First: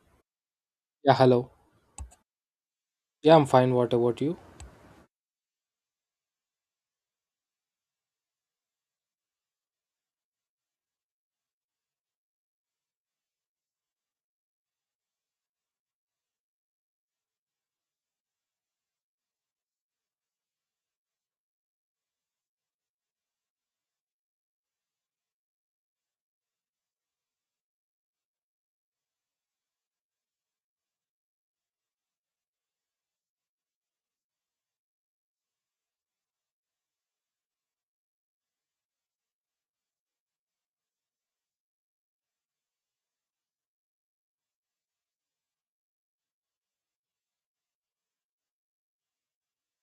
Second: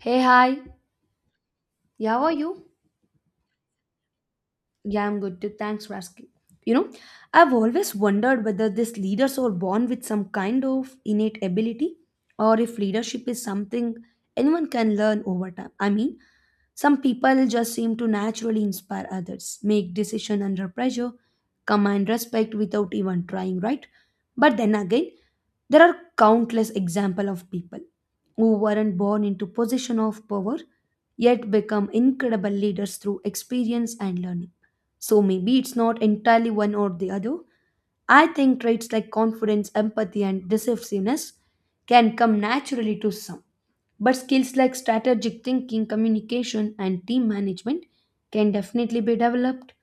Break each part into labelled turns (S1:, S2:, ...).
S1: Hey, hi.
S2: Yeah, hello.
S1: Yeah, how are you?
S2: Yeah, I'm fine. What about you?
S1: Yeah, I'm good too. Thanks for asking. You know, I've always wondered whether these leaders are born with some kind of innate ability or if leadership is something anyone can learn over time. I mean, some people just seem to naturally inspire others, make decision under pressure, command respect without even trying, right? But then again, there are countless examples of people who weren't born into position of power yet become incredible leaders through experience and learning. So maybe it's not entirely one or the other. I think traits like confidence, empathy, and decisiveness can come naturally to some. But skills like strategic thinking, communication, and team management can definitely be developed.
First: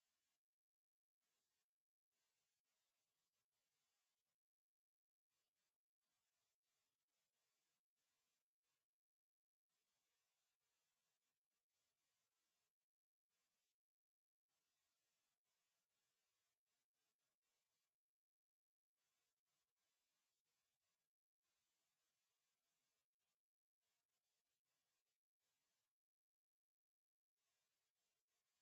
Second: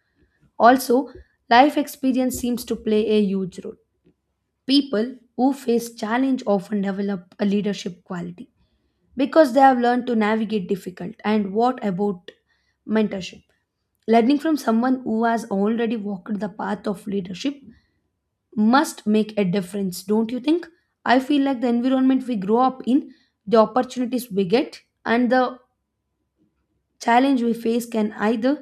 S1: Also, life experience seems to play a huge role. People who face challenge often develop a leadership quality because they have learned to navigate difficult. And what about mentorship? Learning from someone who has already walked the path of leadership must make a difference, don't you think? I feel like the environment we grow up in, the opportunities we get, and the challenge we face can either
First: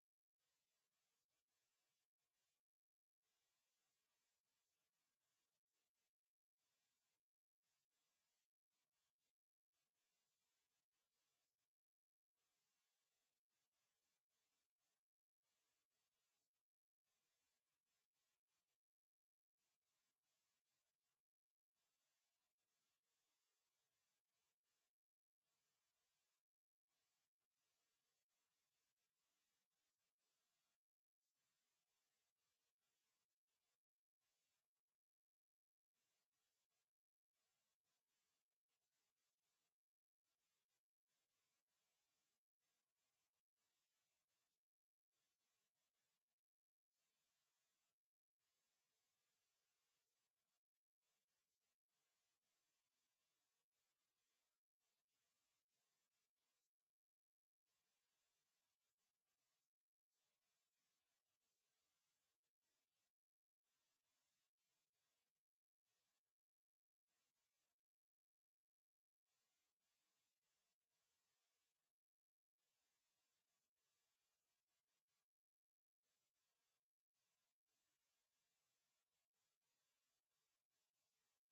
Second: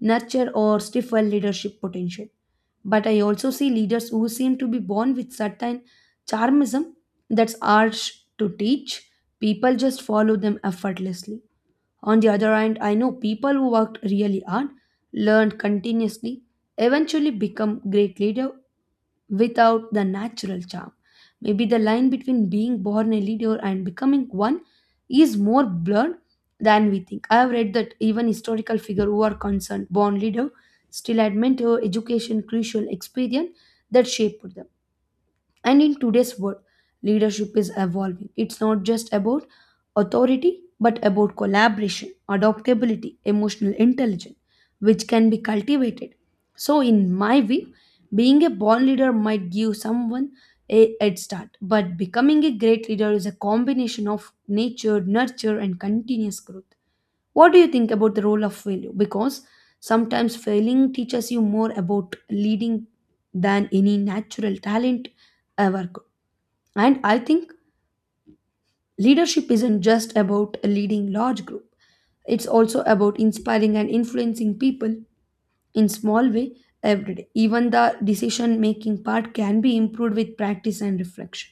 S1: nurture or stifle leadership potential. But I also see leaders who seem to be born with certain charmism that's harsh to teach. People just follow them effortlessly. On the other hand, I know people who worked really hard, learned continuously, eventually become great leader without the natural charm. Maybe the line between being born a leader and becoming one is more blurred than we think. I have read that even historical figure who are concerned born leader still had mentor, education, crucial experience that shaped them. And in today's world, leadership is evolving. It's not just about authority, but about collaboration, adaptability, emotional intelligence, which can be cultivated. So, in my view, being a born leader might give someone a head start, but becoming a great leader is a combination of nature, nurture, and continuous growth. What do you think about the role of failure? Because sometimes failing teaches you more about leading than any natural talent ever could. And I think leadership isn't just about leading large group. It's also about inspiring and influencing people in small way every day. Even the decision making part can be improved with practice and reflection.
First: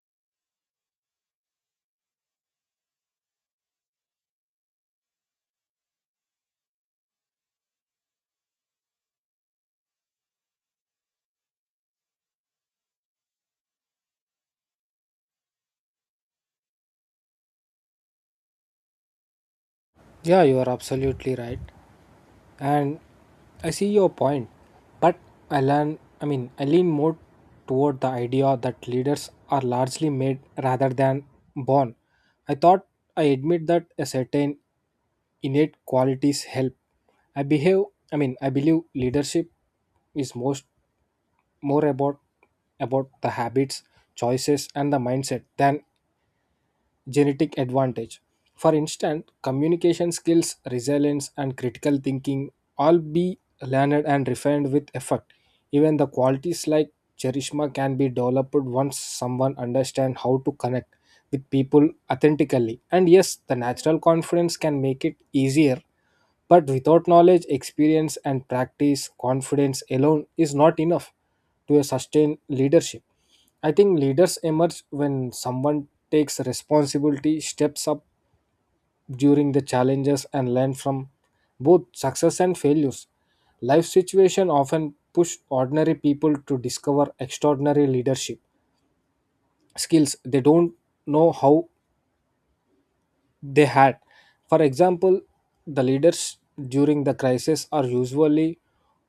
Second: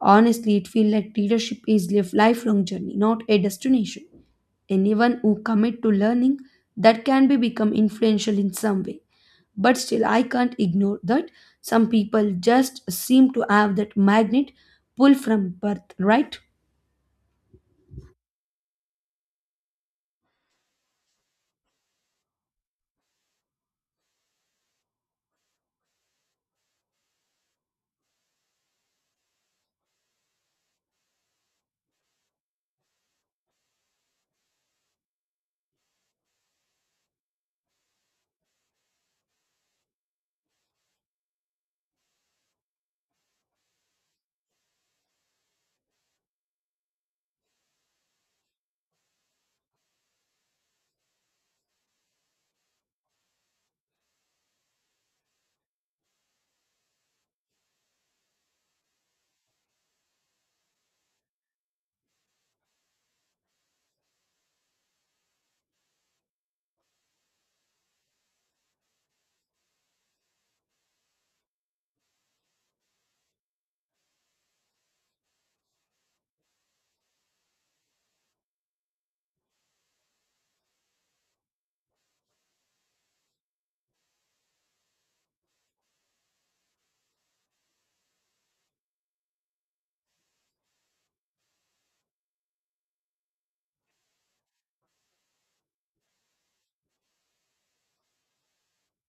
S1: Honestly, it feels like leadership is a lifelong journey, not a destination. Anyone who commit to learning that can be become influential in some way, but still I can't ignore that some people just seem to have that magnet pull from birth, right?
S2: Yeah, you are absolutely right. And I see your point. But I learn, I mean, I lean more toward the idea that leaders are largely made rather than born. I thought I admit that a certain innate qualities help. I behave, I mean, I believe leadership is most more about the habits, choices, and the mindset than genetic advantage. For instance, communication skills, resilience, and critical thinking all be learned and refined with effort. Even the qualities like charisma can be developed once someone understands how to connect with people authentically. And yes, the natural confidence can make it easier, but without knowledge, experience, and practice, confidence alone is not enough to sustain leadership. I think leaders emerge when someone takes responsibility, steps up during the challenges, and learn from both success and failures. Life situation often push ordinary people to discover extraordinary leadership skills they don't know how they had. For example, the leaders during the crisis are usually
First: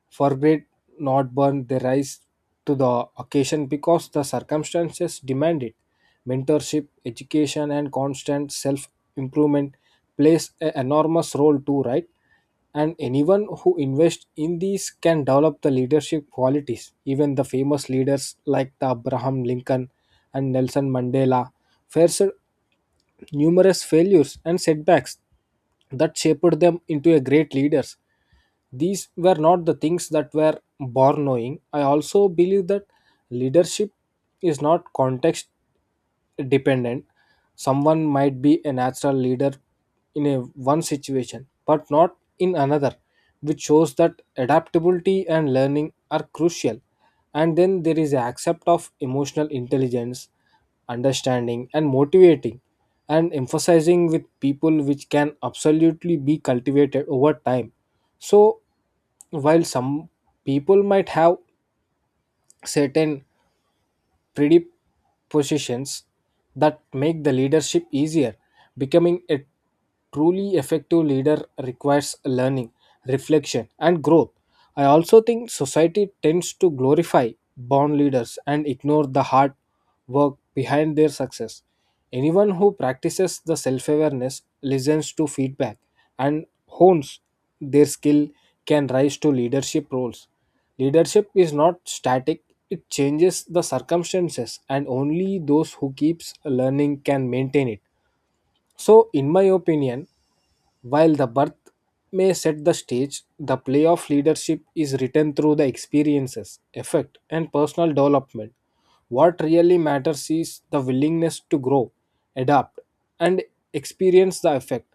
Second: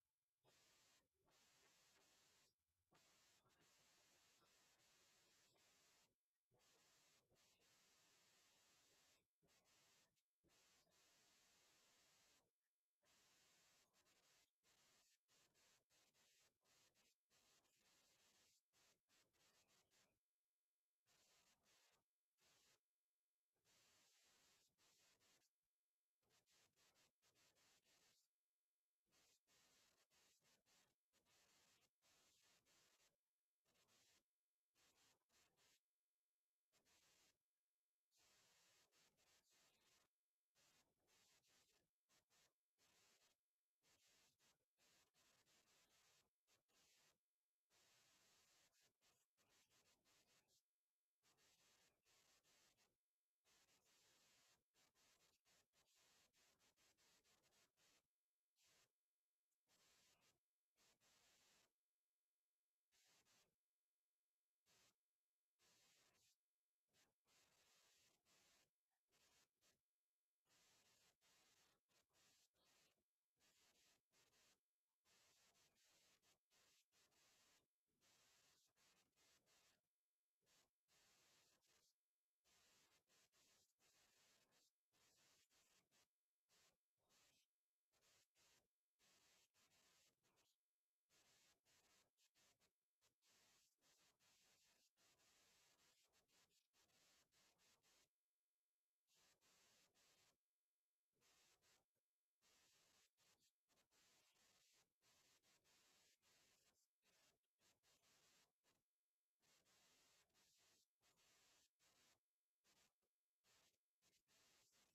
S2: forget not burn their rise to the occasion because the circumstances demand it. Mentorship, education, and constant self improvement plays an enormous role too, right? And anyone who invests in these can develop the leadership qualities. Even the famous leaders like the Abraham Lincoln and Nelson Mandela faced numerous failures and setbacks that shaped them into a great leaders. These were not the things that were born knowing. I also believe that leadership is not context dependent. Someone might be a natural leader in a one situation but not in another, which shows that adaptability and learning are crucial. And then there is a accept of emotional intelligence, understanding and motivating and emphasizing with people, which can absolutely be cultivated over time. So while some people might have certain predispositions that make the leadership easier, becoming a truly effective leader requires learning, reflection, and growth. I also think society tends to glorify born leaders and ignore the hard work behind their success. Anyone who practices the self awareness, listens to feedback, and hones their skill can rise to leadership roles. Leadership is not static, it changes the circumstances, and only those who keeps learning can maintain it. So, in my opinion, while the birth may set the stage, the play of leadership is written through the experiences, effect, and personal development. What really matters is the willingness to grow, adapt, and experience the effect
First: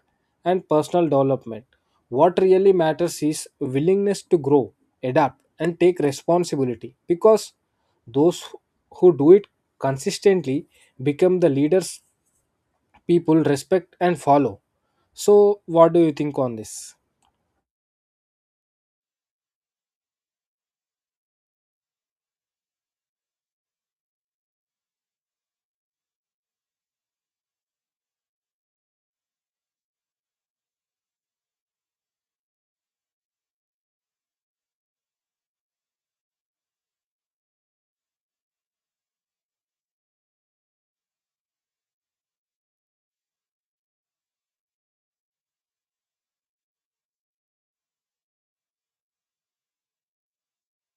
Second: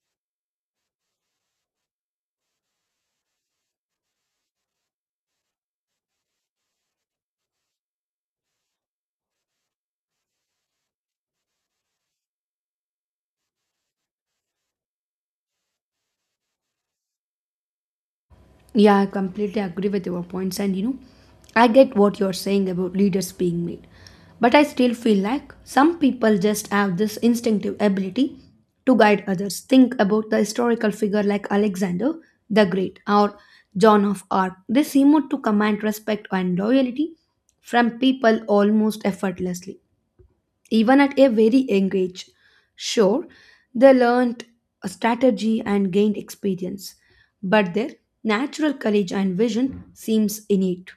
S2: and personal development. What really matters is willingness to grow, adapt, and take responsibility because those who do it consistently become the leaders people respect and follow. So, what do you think on this?
S1: Yeah, I completely agree with your points. And you know, I get what you're saying about leaders being made. But I still feel like some people just have this instinctive ability to guide others. Think about the historical figure like Alexander the Great or John of Arc. They seem to command respect and loyalty from people almost effortlessly even at a very young age. Sure, they learned a strategy and gained experience, but their natural courage and vision seems innate.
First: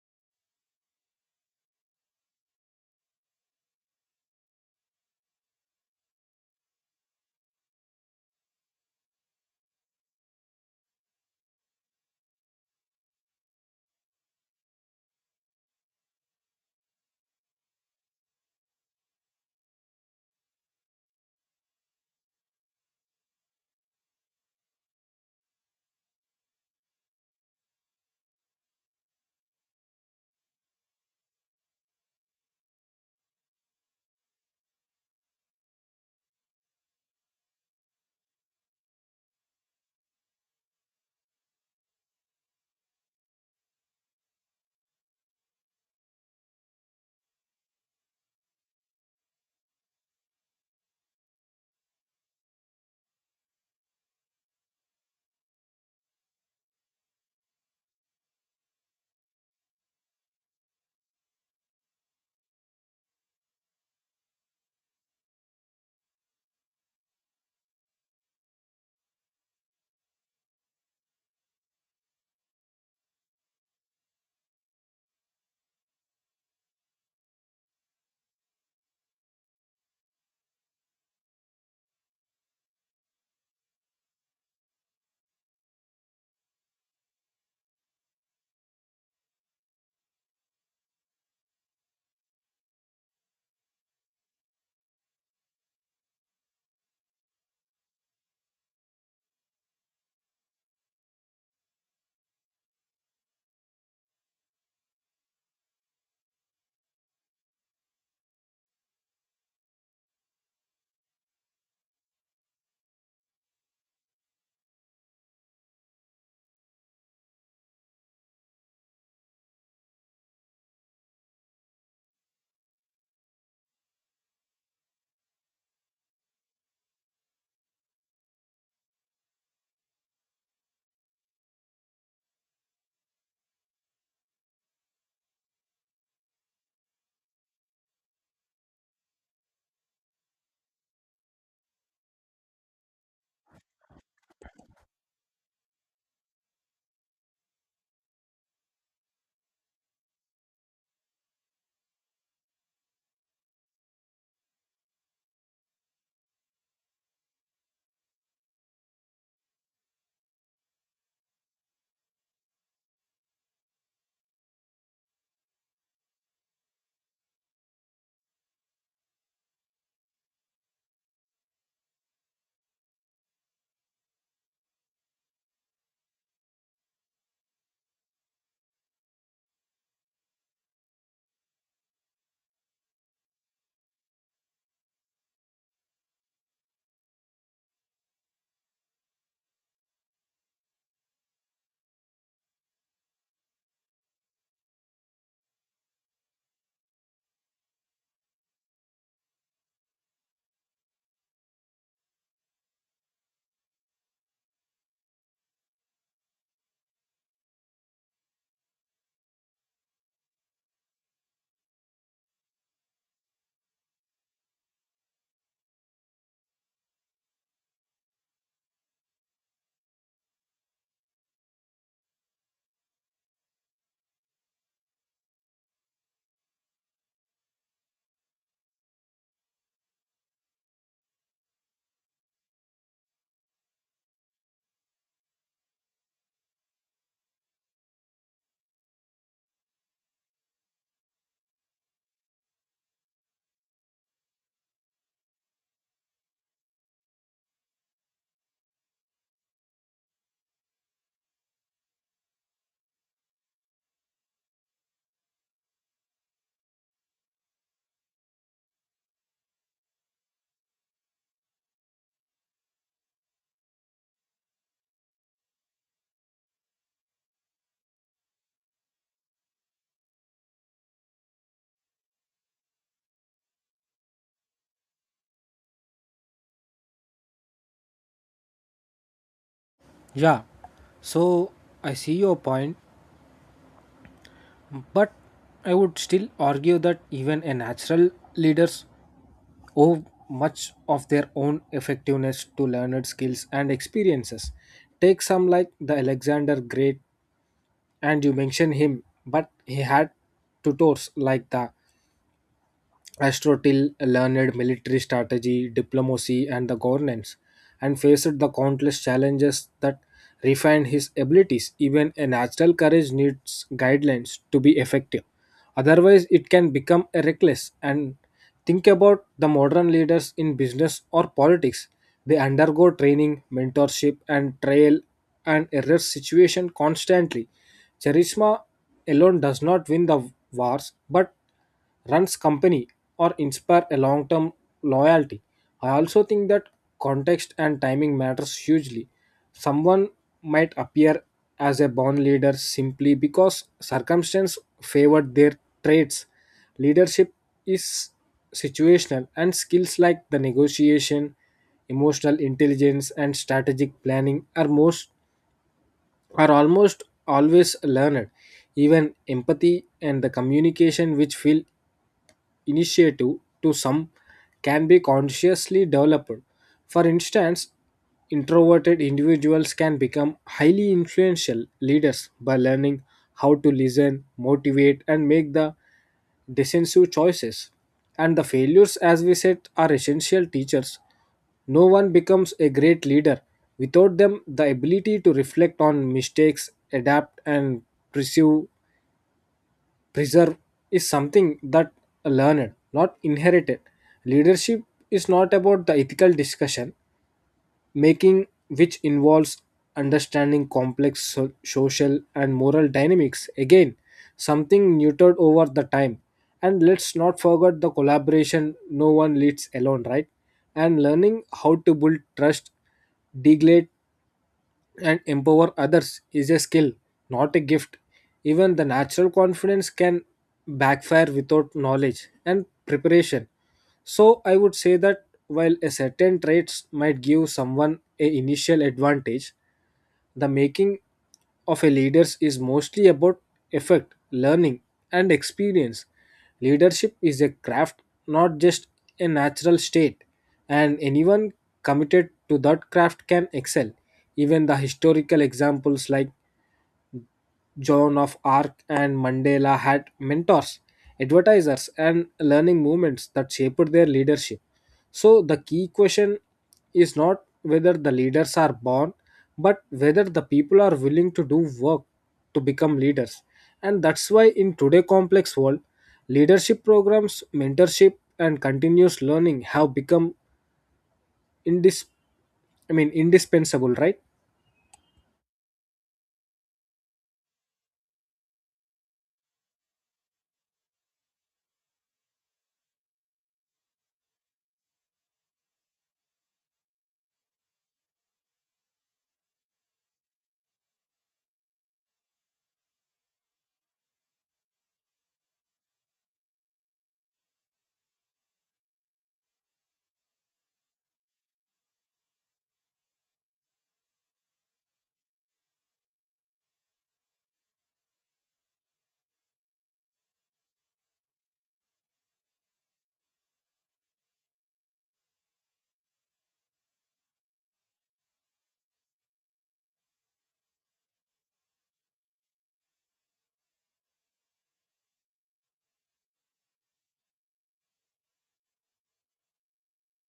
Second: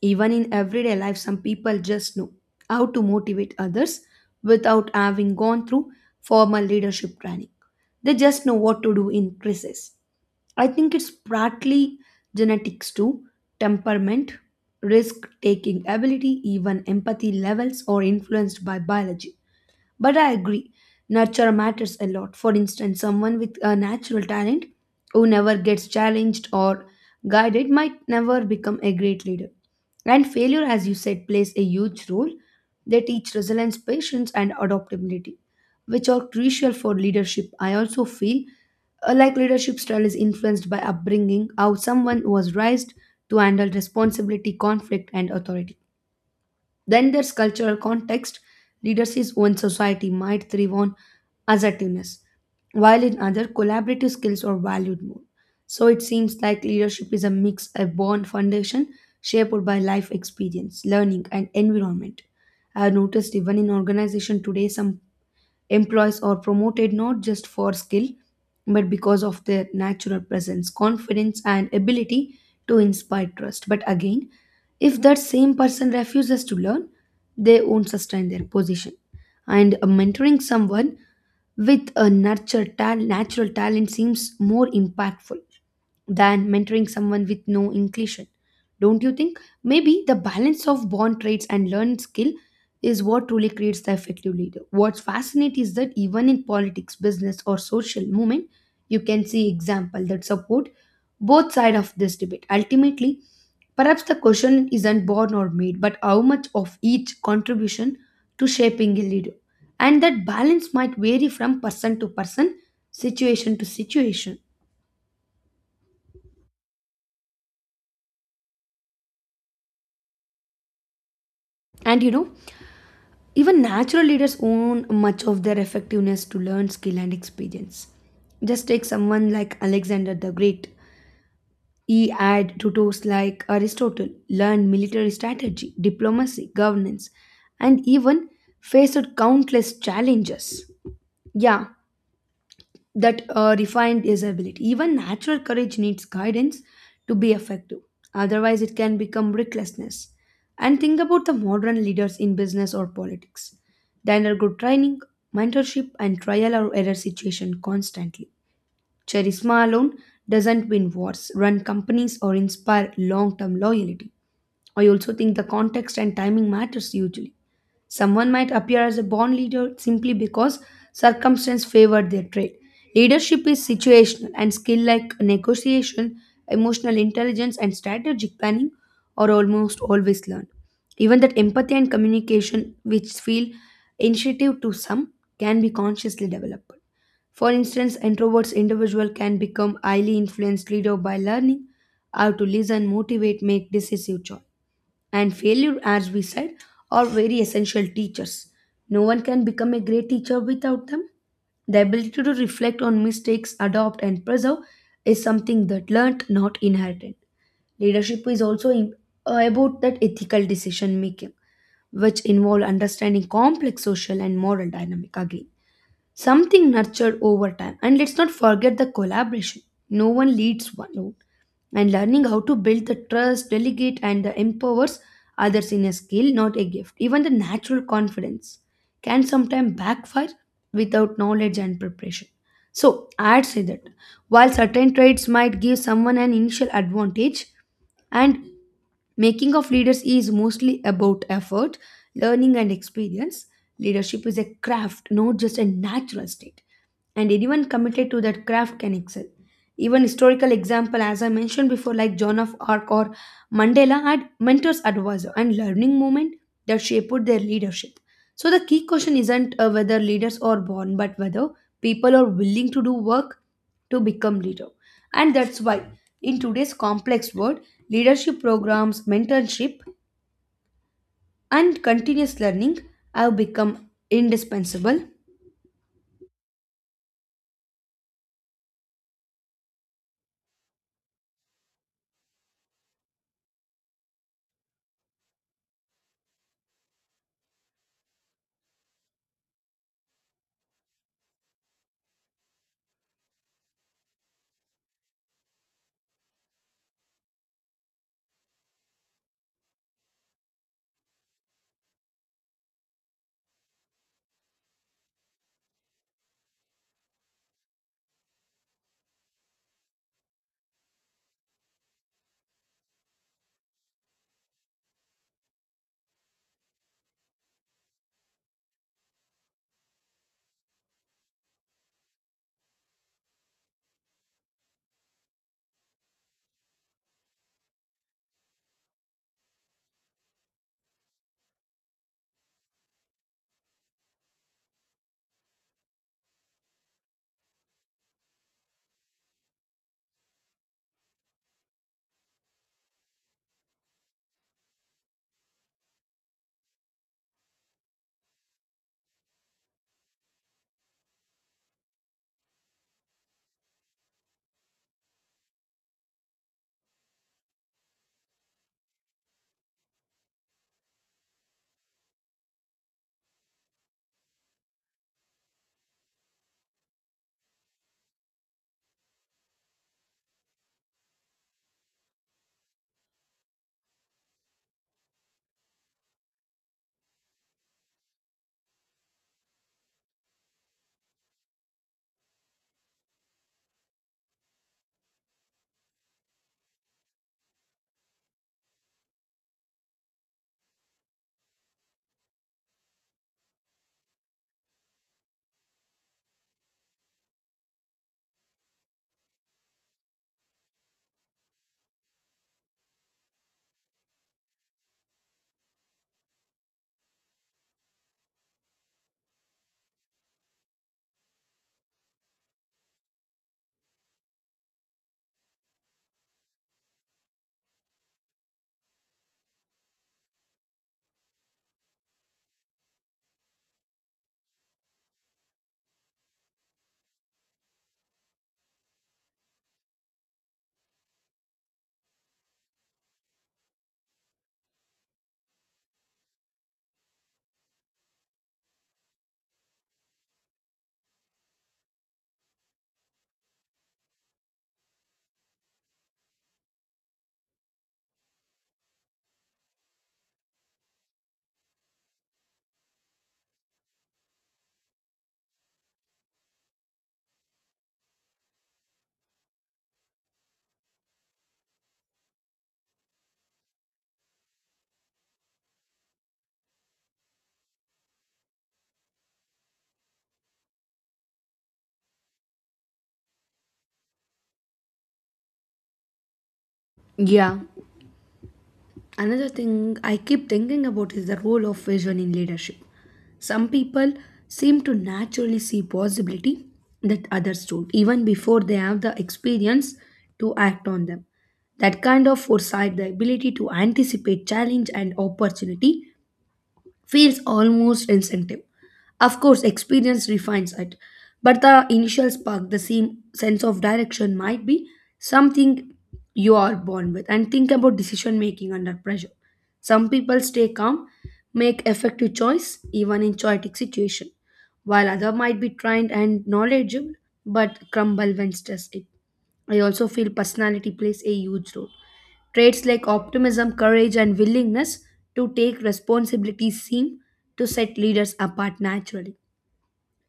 S1: Even in everyday life, some people just know how to motivate others without having gone through formal leadership training. They just know what to do in crisis. I think it's partly genetics too, temperament, risk taking ability, even empathy levels are influenced by biology. But I agree, nurture matters a lot. For instance, someone with a natural talent who never gets challenged or guided might never become a great leader. And failure, as you said, plays a huge role. They teach resilience, patience, and adaptability, which are crucial for leadership. I also feel like leadership style is influenced by upbringing, how someone was raised to handle responsibility, conflict, and authority. Then there's cultural context. Leadership's own society might thrive on assertiveness, while in other collaborative skills are valued more. So it seems like leadership is a mix, a born foundation shaped by life experience, learning, and environment. I have noticed even in organization today, some employees are promoted not just for skill, but because of their natural presence, confidence, and ability to inspire trust. But again, if that same person refuses to learn, they won't sustain their position. And mentoring someone with a natural talent seems more impactful than mentoring someone with no inclination. Don't you think? Maybe the balance of born traits and learned skill is what truly creates the effective leader. What's fascinating is that even in politics, business, or social movement, you can see example that support both side of this debate. Ultimately, perhaps the question isn't born or made, but how much of each contribution to shaping a leader. And that balance might vary from person to person, situation to situation. And you know, even natural leaders own much of their effectiveness to learned skill and experience. Just take someone like Alexander the Great. He had tutors like Aristotle, learned military strategy, diplomacy, governance, and even faced countless challenges. Yeah, that refined disability. Even natural courage needs guidance to be effective. Otherwise, it can become recklessness. And think about the modern leaders in business or politics. They undergo training, mentorship, and trial or error situation constantly. Charisma alone doesn't win wars, run companies, or inspire long term loyalty. I also think the context and timing matters hugely. Someone might appear as a born leader simply because circumstance favored their trait. Leadership is situational, and skill like negotiation, emotional intelligence, and strategic planning are almost always learned. Even that empathy and communication, which feel intuitive to some, can be consciously developed. For instance, introverts individual can become highly influenced leader by learning how to listen, motivate, make decisive choice. And failure, as we said, are very essential teachers. No one can become a great teacher without them. The ability to reflect on mistakes, adopt, and preserve is something that learned, not inherited. Leadership is also about that ethical decision making, which involve understanding complex social and moral dynamic again. Something nurtured over time. And let's not forget the collaboration. No one leads one. No, and learning how to build the trust delegate and the empowers others in a skill not a gift. Even the natural confidence can sometimes backfire without knowledge and preparation. So I'd say that while certain traits might give someone an initial advantage, and making of leaders is mostly about effort, learning, and experience. Leadership is a craft, not just a natural state, and anyone committed to that craft can excel. Even historical example, as I mentioned before, like Joan of Arc or Mandela had mentors, advisor, and learning movement that shaped their leadership. So the key question isn't whether leaders are born, but whether people are willing to do work to become leader. And that's why in today's complex world, leadership programs, mentorship, and continuous learning have become indispensable.
S2: Yeah, so I see your point, but I would still argue that even a natural leaders owe much of their own effectiveness to learned skills and experiences. Take some like the Alexander Great, and you mention him, but he had tutors like the Aristotle, learned military strategy, diplomacy, and the governance, and faced the countless challenges that refined his abilities. Even a natural courage needs guidelines to be effective. Otherwise, it can become a reckless. And think about the modern leaders in business or politics. They undergo training, mentorship, and trial and error situation constantly. Charisma alone does not win the wars, but runs company or inspire a long term loyalty. I also think that context and timing matters hugely. Someone might appear as a born leader simply because circumstance favored their traits. Leadership is situational, and skills like the negotiation, emotional intelligence and strategic planning are most are almost always learned. Even empathy and the communication which feel initiative to some can be consciously developed. For instance, introverted individuals can become highly influential leaders by learning how to listen, motivate, and make the decisive choices. And the failures, as we said, are essential teachers. No one becomes a great leader without them. The ability to reflect on mistakes, adapt, and pursue preserve is something that learned, not inherited. Leadership is not about the ethical discussion, making which involves understanding complex social and moral dynamics. Again, something neutered over the time. And let's not forget the collaboration, no one leads alone, right? And learning how to build trust, degrade and empower others is a skill, not a gift. Even the natural confidence can backfire without knowledge and preparation. So, I would say that while a certain traits might give someone a initial advantage, the making of a leader is mostly about effect, learning, and experience. Leadership is a craft, not just a natural state, and anyone committed to that craft can excel. Even the historical examples like Joan of Arc and Mandela had mentors, advertisers, and learning movements that shaped their leadership. So, the key question is not whether the leaders are born, but whether the people are willing to do work to become leaders. And that's why, in today's complex world, leadership programs, mentorship, and continuous learning have become indis- indispensable, right?
S1: Yeah, another thing I keep thinking about is the role of vision in leadership. Some people seem to naturally see possibility that others don't even before they have the experience to act on them. That kind of foresight, the ability to anticipate challenge and opportunity, feels almost incentive. Of course, experience refines it, but the initial spark, the same sense of direction, might be something you are born with. And think about decision making under pressure. Some people stay calm, make effective choice even in chaotic situation, while other might be trained and knowledgeable but crumble when stressed. It. I also feel personality plays a huge role. Traits like optimism, courage, and willingness to take responsibility seem to set leaders apart naturally.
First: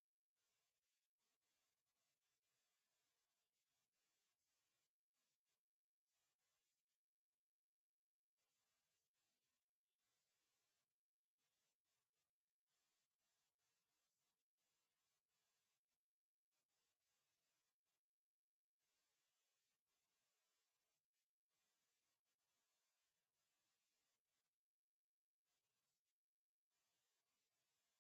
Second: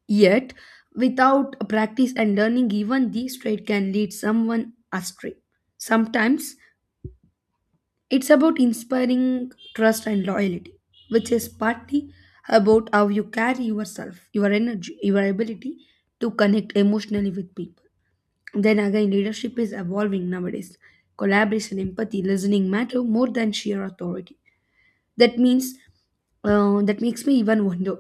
S1: Yet, without practice and learning, even these traits can lead someone astray. Sometimes it's about inspiring trust and loyalty, which is partly about how you carry yourself, your energy, your ability to connect emotionally with people. Then again, leadership is evolving nowadays. Collaboration, empathy, listening matter more than sheer authority. That means that makes me even wonder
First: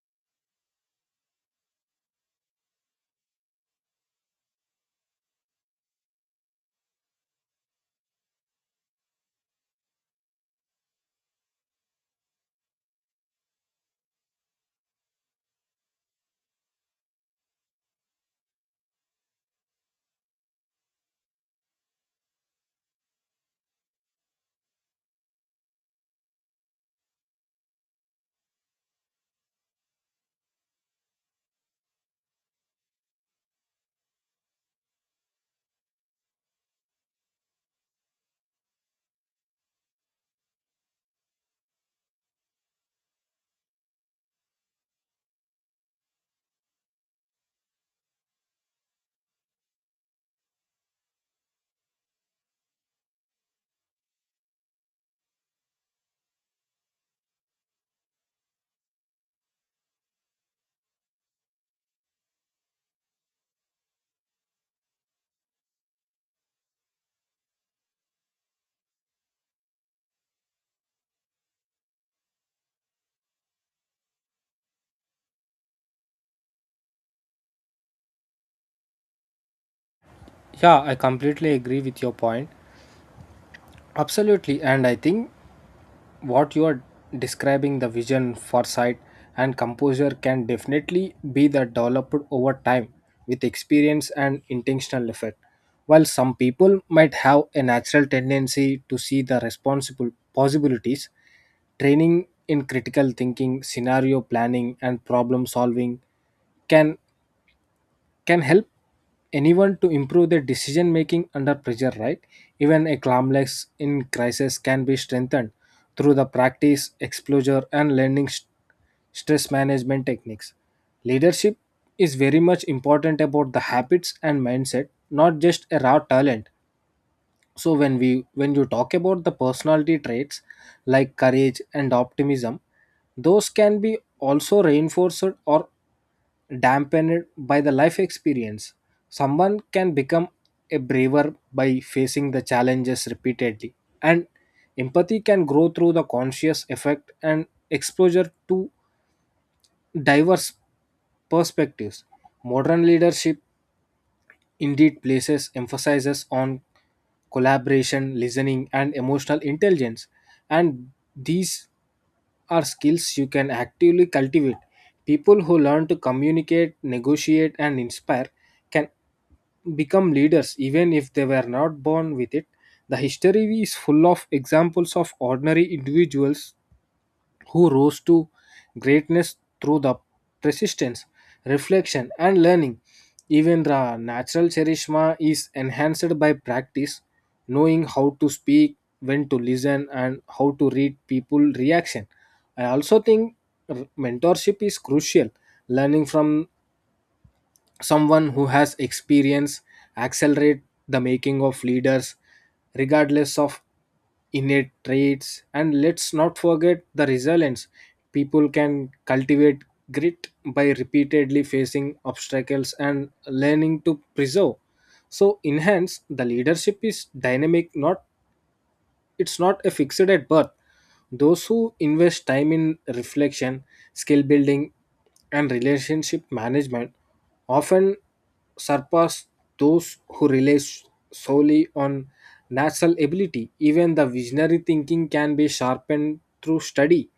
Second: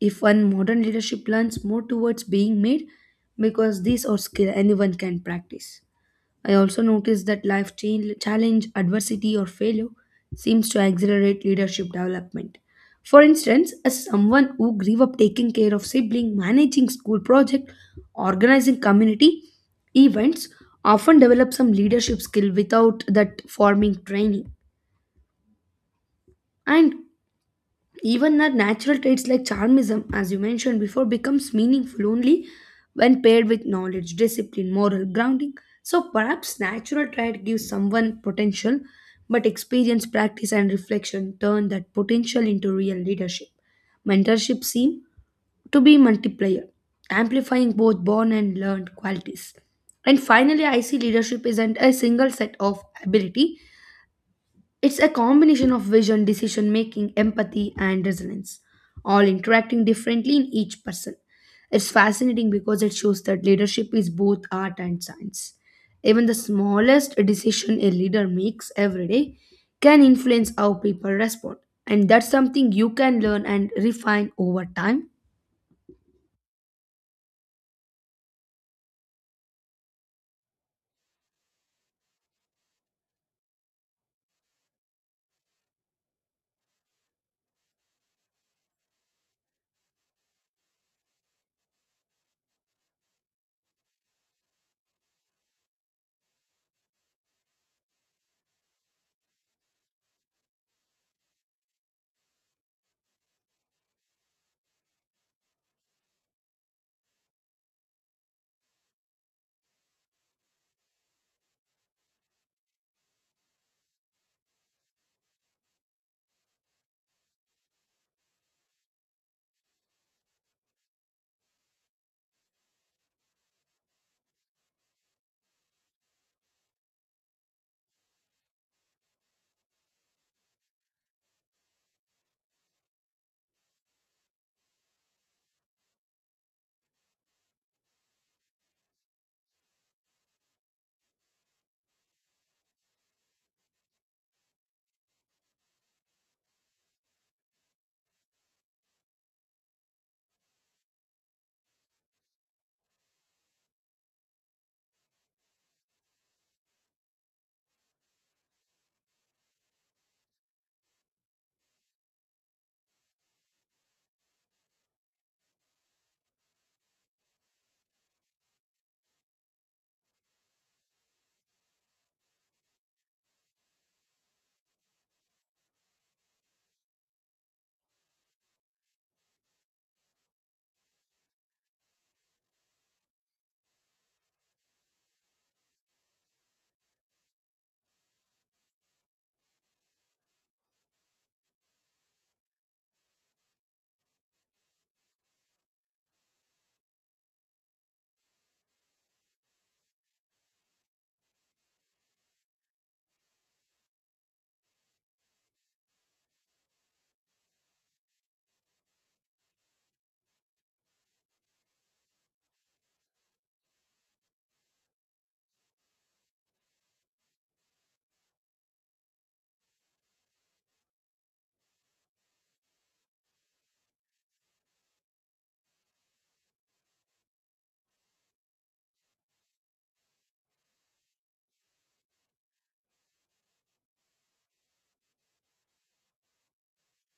S1: if one modern leadership learns more towards being made because these are skill anyone can practice. I also noticed that life change, challenge, adversity, or failure seems to accelerate leadership development. For instance, as someone who grew up taking care of sibling, managing school project, organizing community events, often develop some leadership skill without that forming training. And even our natural traits like charmism, as you mentioned before, becomes meaningful only when paired with knowledge, discipline, moral grounding. So perhaps natural trait gives someone potential, but experience, practice, and reflection turn that potential into real leadership. Mentorship seem to be multiplier, amplifying both born and learned qualities. And finally, I see leadership isn't a single set of ability. It's a combination of vision, decision making, empathy, and resilience, all interacting differently in each person. It's fascinating because it shows that leadership is both art and science. Even the smallest decision a leader makes every day can influence how people respond. And that's something you can learn and refine over time.
S2: Yeah, I completely agree with your point. Absolutely, and I think what you are describing, the vision, foresight and composure can definitely be the developed over time with experience and intentional effort. While some people might have a natural tendency to see the responsible possibilities, training in critical thinking, scenario planning and problem solving can can help anyone to improve their decision making under pressure, right? Even a calmness in crisis can be strengthened through the practice, exposure and learning stress management techniques. Leadership is very much important about the habits and mindset, not just a raw talent. So when you talk about the personality traits like courage and optimism, those can be also reinforced or dampened by the life experience. Someone can become a braver by facing the challenges repeatedly, and empathy can grow through the conscious effect and exposure to diverse perspectives. Modern leadership indeed places emphasis on collaboration, listening, and emotional intelligence, and these are skills you can actively cultivate. People who learn to communicate, negotiate, and inspire can become leaders even if they were not born with it. The history is full of examples of ordinary individuals who rose to greatness through the persistence, reflection, and learning. Even the natural charisma is enhanced by practice, knowing how to speak, when to listen, and how to read people reaction. I also think mentorship is crucial. Learning from someone who has experience accelerate the making of leaders regardless of innate traits. And let's not forget the resilience, people can cultivate grit by repeatedly facing obstacles and learning to preserve. So enhance the leadership is dynamic, not it's not a fixed at birth. Those who invest time in reflection, skill building, and relationship management often surpass those who rely solely on natural ability. Even the visionary thinking can be sharpened through study,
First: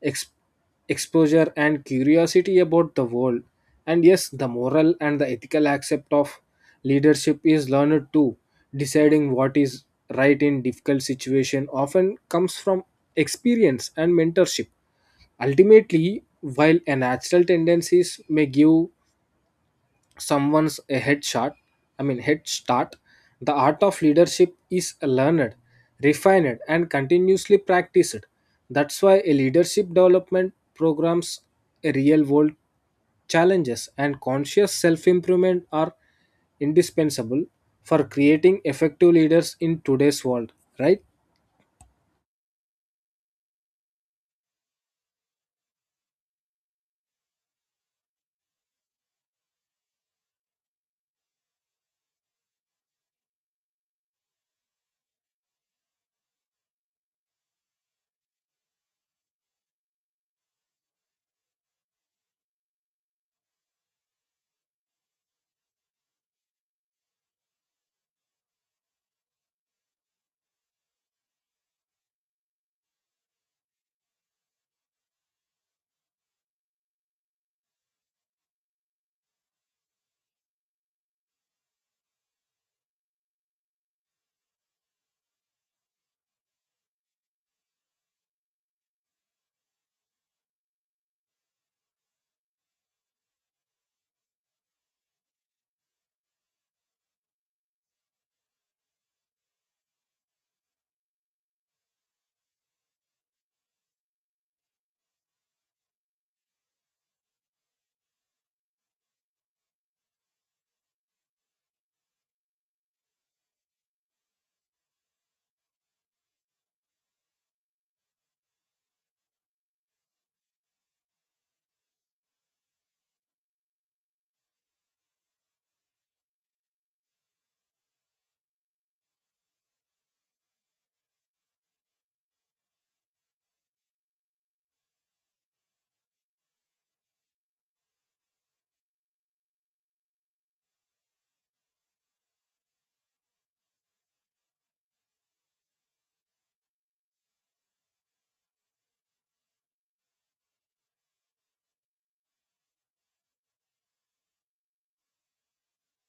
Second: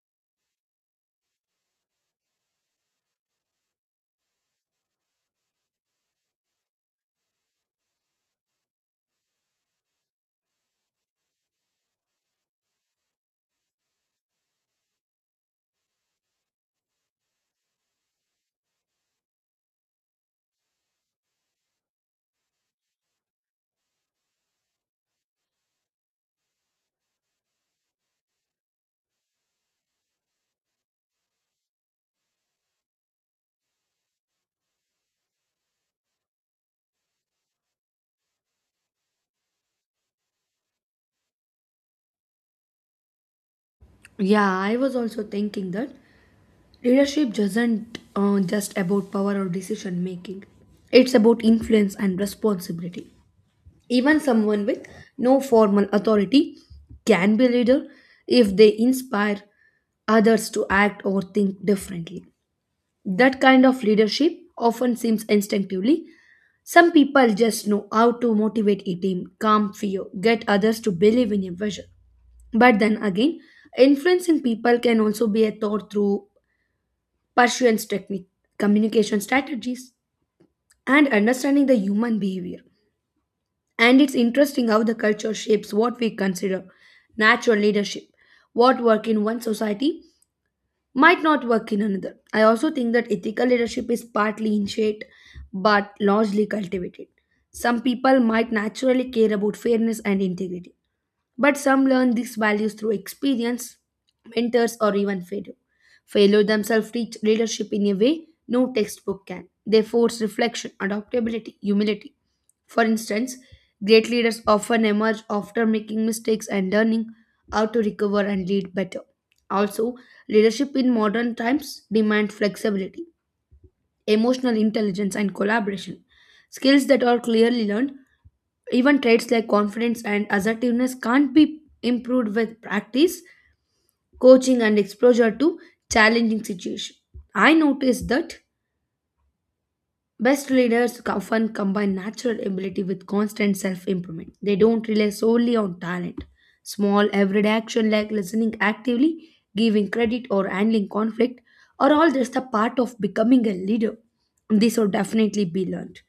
S2: ex- exposure and curiosity about the world. And yes, the moral and the ethical aspect of leadership is learned too. Deciding what is right in difficult situation often comes from experience and mentorship. Ultimately, while a natural tendencies may give someone's a head shot i mean head start, the art of leadership is learned, refined and continuously practiced. That's why a leadership development programs, a real world challenges and conscious self improvement are indispensable for creating effective leaders in today's world, right?
S1: Yeah, I was also thinking that leadership doesn't just about power or decision making. It's about influence and responsibility. Even someone with no formal authority can be a leader if they inspire others to act or think differently. That kind of leadership often seems instinctively. Some people just know how to motivate a team, calm fear, get others to believe in a vision. But then again, influencing people can also be a thought through persuasion technique, communication strategies, and understanding the human behavior. And it's interesting how the culture shapes what we consider natural leadership. What work in one society might not work in another. I also think that ethical leadership is partly initiated but largely cultivated. Some people might naturally care about fairness and integrity but some learn these values through experience, mentors, or even failure. Failure themselves teach leadership in a way no textbook can. They force reflection, adaptability, humility. For instance, great leaders often emerge after making mistakes and learning how to recover and lead better. Also, leadership in modern times demands flexibility, emotional intelligence, and collaboration, skills that are clearly learned. Even traits like confidence and assertiveness can't be improved with practice, coaching, and exposure to challenging situations. I noticed that best leaders often combine natural ability with constant self improvement. They don't rely solely on talent. Small everyday action like listening actively, giving credit, or handling conflict are all just a part of becoming a leader. These will definitely be learned.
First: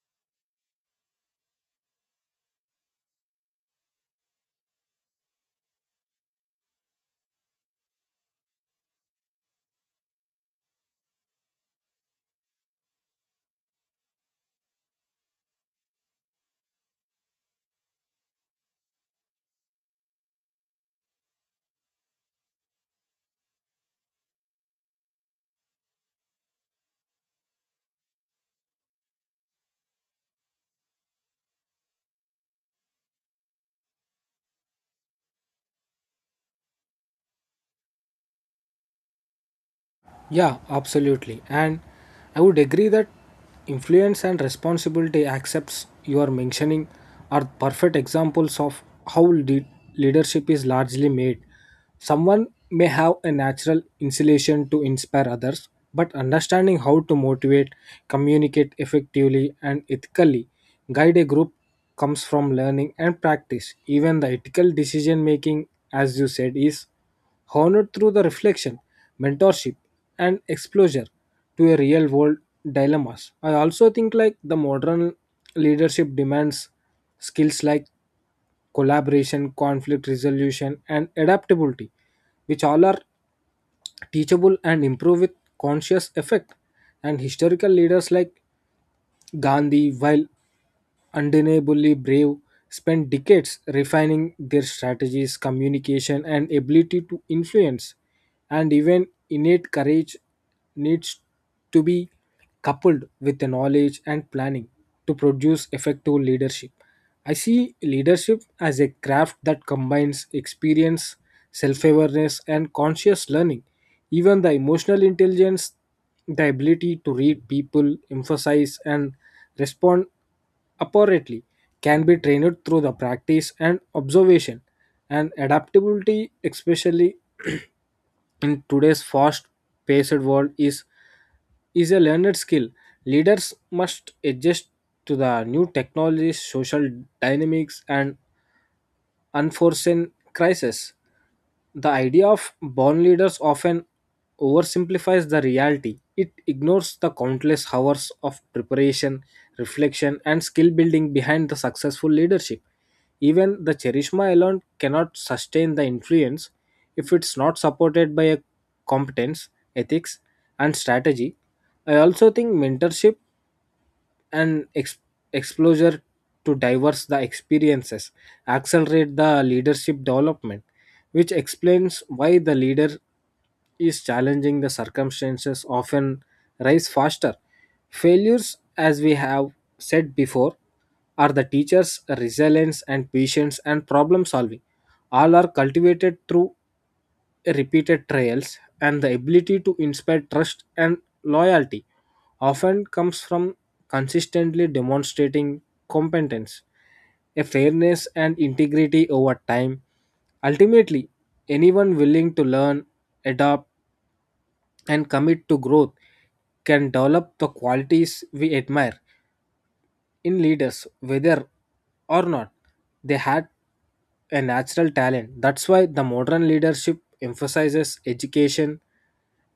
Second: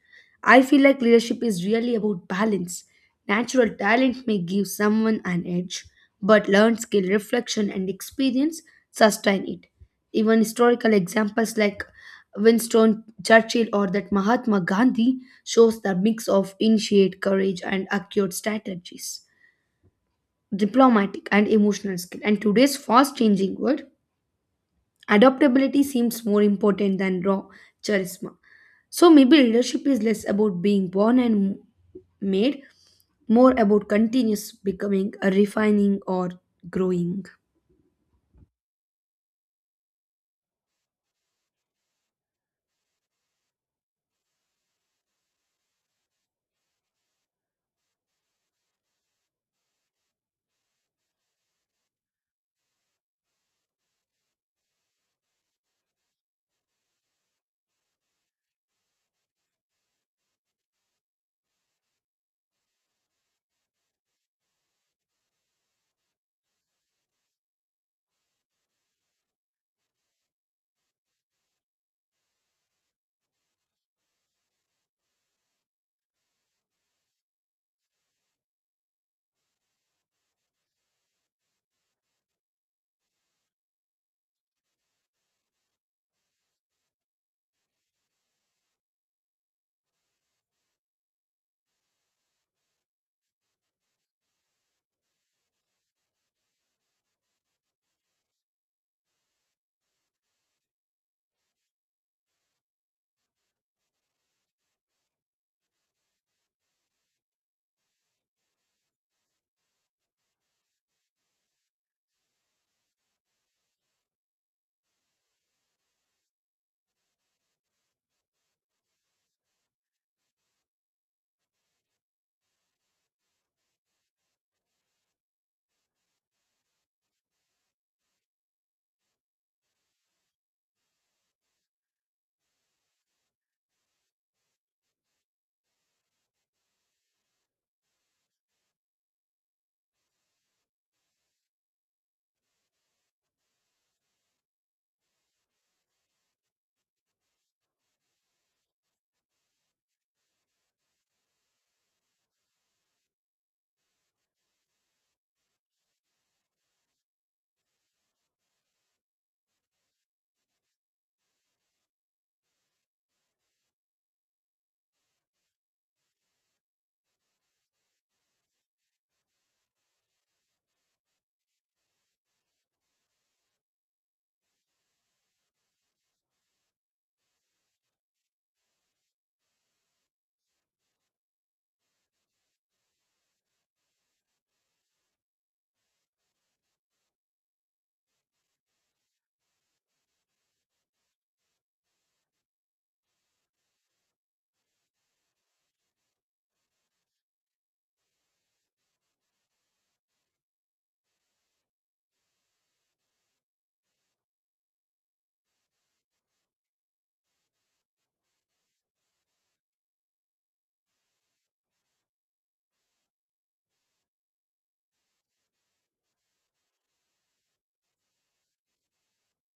S1: I feel like leadership is really about balance. Natural talent may give someone an edge, but learned skill, reflection, and experience sustain it. Even historical examples like Winston Churchill or that Mahatma Gandhi shows the mix of initiate courage and acute strategies, diplomatic and emotional skill. And today's fast changing world, adaptability seems more important than raw charisma. So maybe leadership is less about being born and made, more about continuous becoming, refining, or growing.
S2: Yeah, absolutely. And I would agree that influence and responsibility accepts you are mentioning are perfect examples of how leadership is largely made. Someone may have a natural insulation to inspire others, but understanding how to motivate, communicate effectively, and ethically guide a group comes from learning and practice. Even the ethical decision making, as you said, is honored through the reflection, mentorship, and exposure to a real world dilemmas. I also think like the modern leadership demands skills like collaboration, conflict resolution, and adaptability, which all are teachable and improve with conscious effect. And historical leaders like Gandhi, while undeniably brave, spent decades refining their strategies, communication, and ability to influence. And even innate courage needs to be coupled with the knowledge and planning to produce effective leadership. I see leadership as a craft that combines experience, self awareness, and conscious learning. Even the emotional intelligence, the ability to read people, emphasize, and respond apparently can be trained through the practice and observation. And adaptability, especially in today's fast paced world, is a learned skill. Leaders must adjust to the new technologies, social dynamics and unforeseen crises. The idea of born leaders often oversimplifies the reality. It ignores the countless hours of preparation, reflection, and skill building behind the successful leadership. Even the charisma alone cannot sustain the influence if it's not supported by a competence, ethics, and strategy. I also think mentorship and exposure to diverse the experiences accelerate the leadership development, which explains why the leader is challenging the circumstances often rise faster. Failures, as we have said before, are the teacher's resilience and patience and problem solving, all are cultivated through repeated trials. And the ability to inspire trust and loyalty often comes from consistently demonstrating competence, a fairness, and integrity over time. Ultimately, anyone willing to learn, adapt, and commit to growth can develop the qualities we admire in leaders, whether or not they had a natural talent. That's why the modern leadership emphasizes education,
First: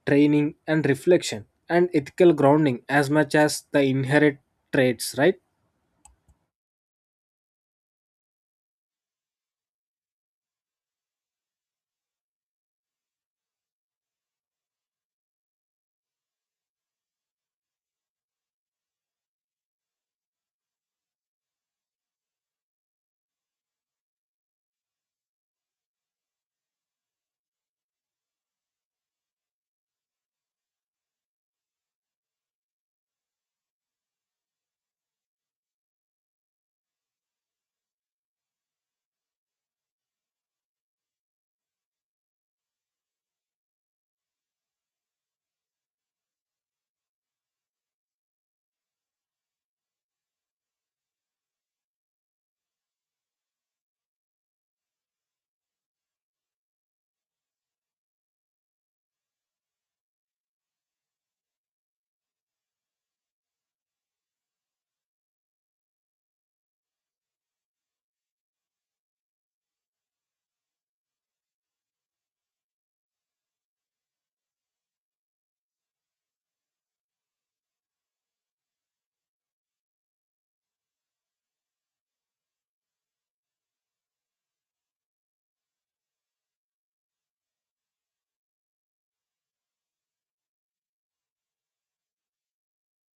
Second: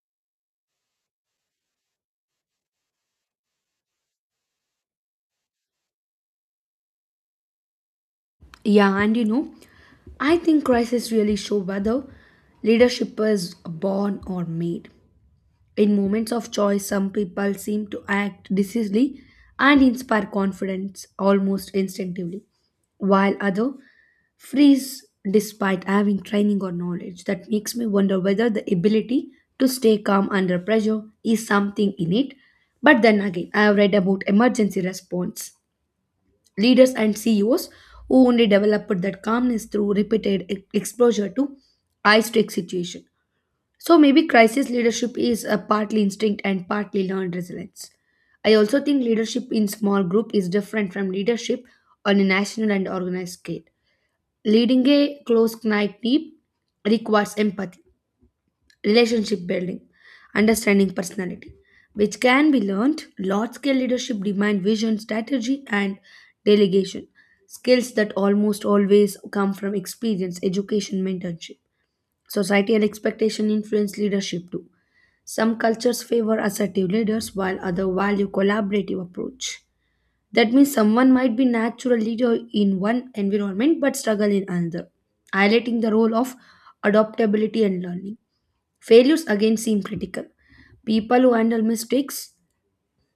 S2: training, and reflection and ethical grounding as much as the inherent traits, right?
S1: Yeah, and you know, I think crises really show whether leadership is born or made. In moments of joy, some people seem to act decisively and inspire confidence almost instinctively, while others freeze despite having training or knowledge. That makes me wonder whether the ability to stay calm under pressure is something innate. But then again, I have read about emergency response leaders and CEOs who only developed that calmness through repeated exposure to high stake situation. So maybe crisis leadership is a partly instinct and partly learned resilience. I also think leadership in small group is different from leadership on a national and organized scale. Leading a close knit team requires empathy, relationship building, understanding personality, which can be learned. Large scale leadership demands vision, strategy, and delegation, skills that almost always come from experience, education, mentorship. Societal expectation influence leadership too. Some cultures favor assertive leaders while others value collaborative approach. That means someone might be natural leader in one environment but struggle in another, highlighting the role of adaptability and learning. Failures again seem critical. People who handle mistakes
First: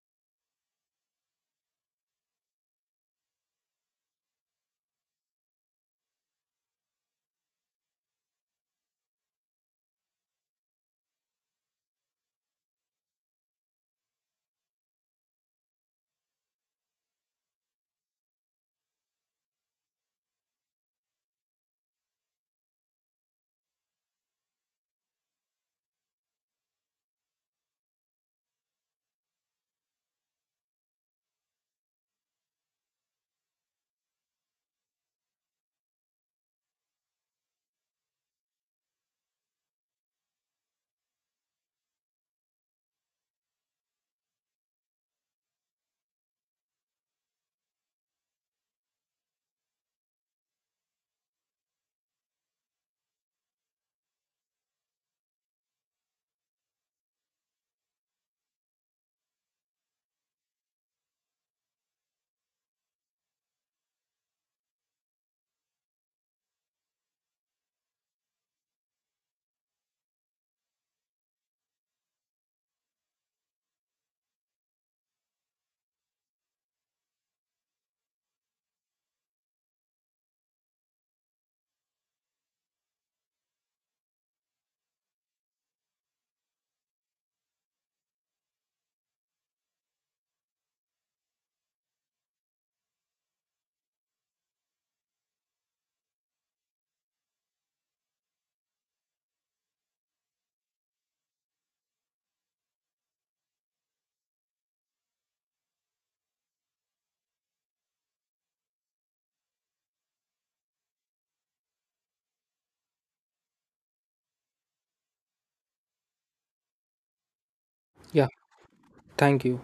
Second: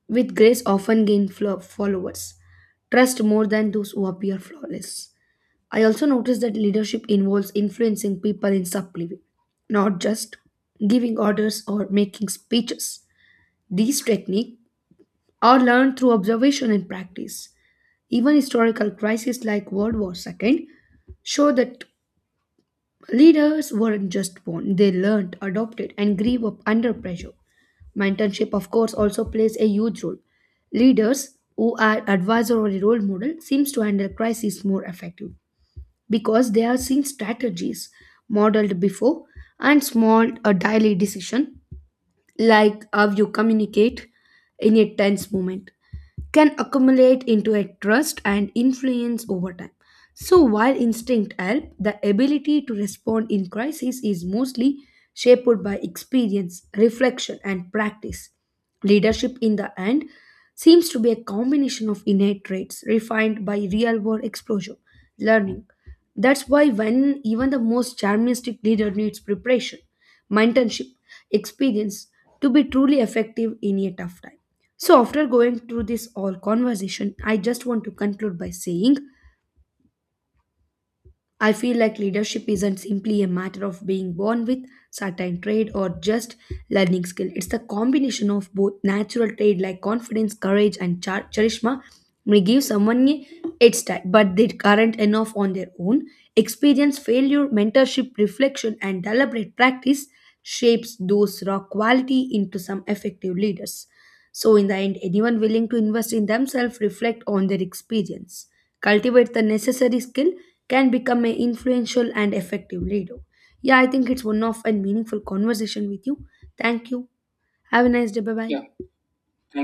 S1: with grace often gain followers trust more than those who appear flawless. I also noticed that leadership involves influencing people in subtly way, not just giving orders or making speeches. These techniques are learned through observation and practice. Even historical crises like World War II show that leaders weren't just born, they learned, adopted, and grew up under pressure. Mentorship, of course, also plays a huge role. Leaders who are advisor or a role model seems to handle crises more effective because they are seeing strategies modeled before, and small or daily decision, like how you communicate in a tense moment, can accumulate into a trust and influence over time. So, while instinct help, the ability to respond in crisis is mostly shaped by experience, reflection, and practice. Leadership, in the end, seems to be a combination of innate traits refined by real world exposure, learning. That's why when even the most charmistic leader needs preparation, mentorship, experience to be truly effective in a tough time. So after going through this all conversation, I just want to conclude by saying I feel like leadership isn't simply a matter of being born with certain trade or just learning skill. It's the combination of both natural trade like confidence, courage, and charisma may give someone a head start, but they aren't enough on their own. Experience, failure, mentorship, reflection, and deliberate practice shapes those raw quality into some effective leaders. So, in the end, anyone willing to invest in themselves reflect on their experience, cultivate the necessary skill, can become an influential and effective leader. Yeah, I think it's one of a meaningful conversation with you. Thank you. Have a nice day.
S2: Yeah,
S1: Bye bye.
S2: thank you.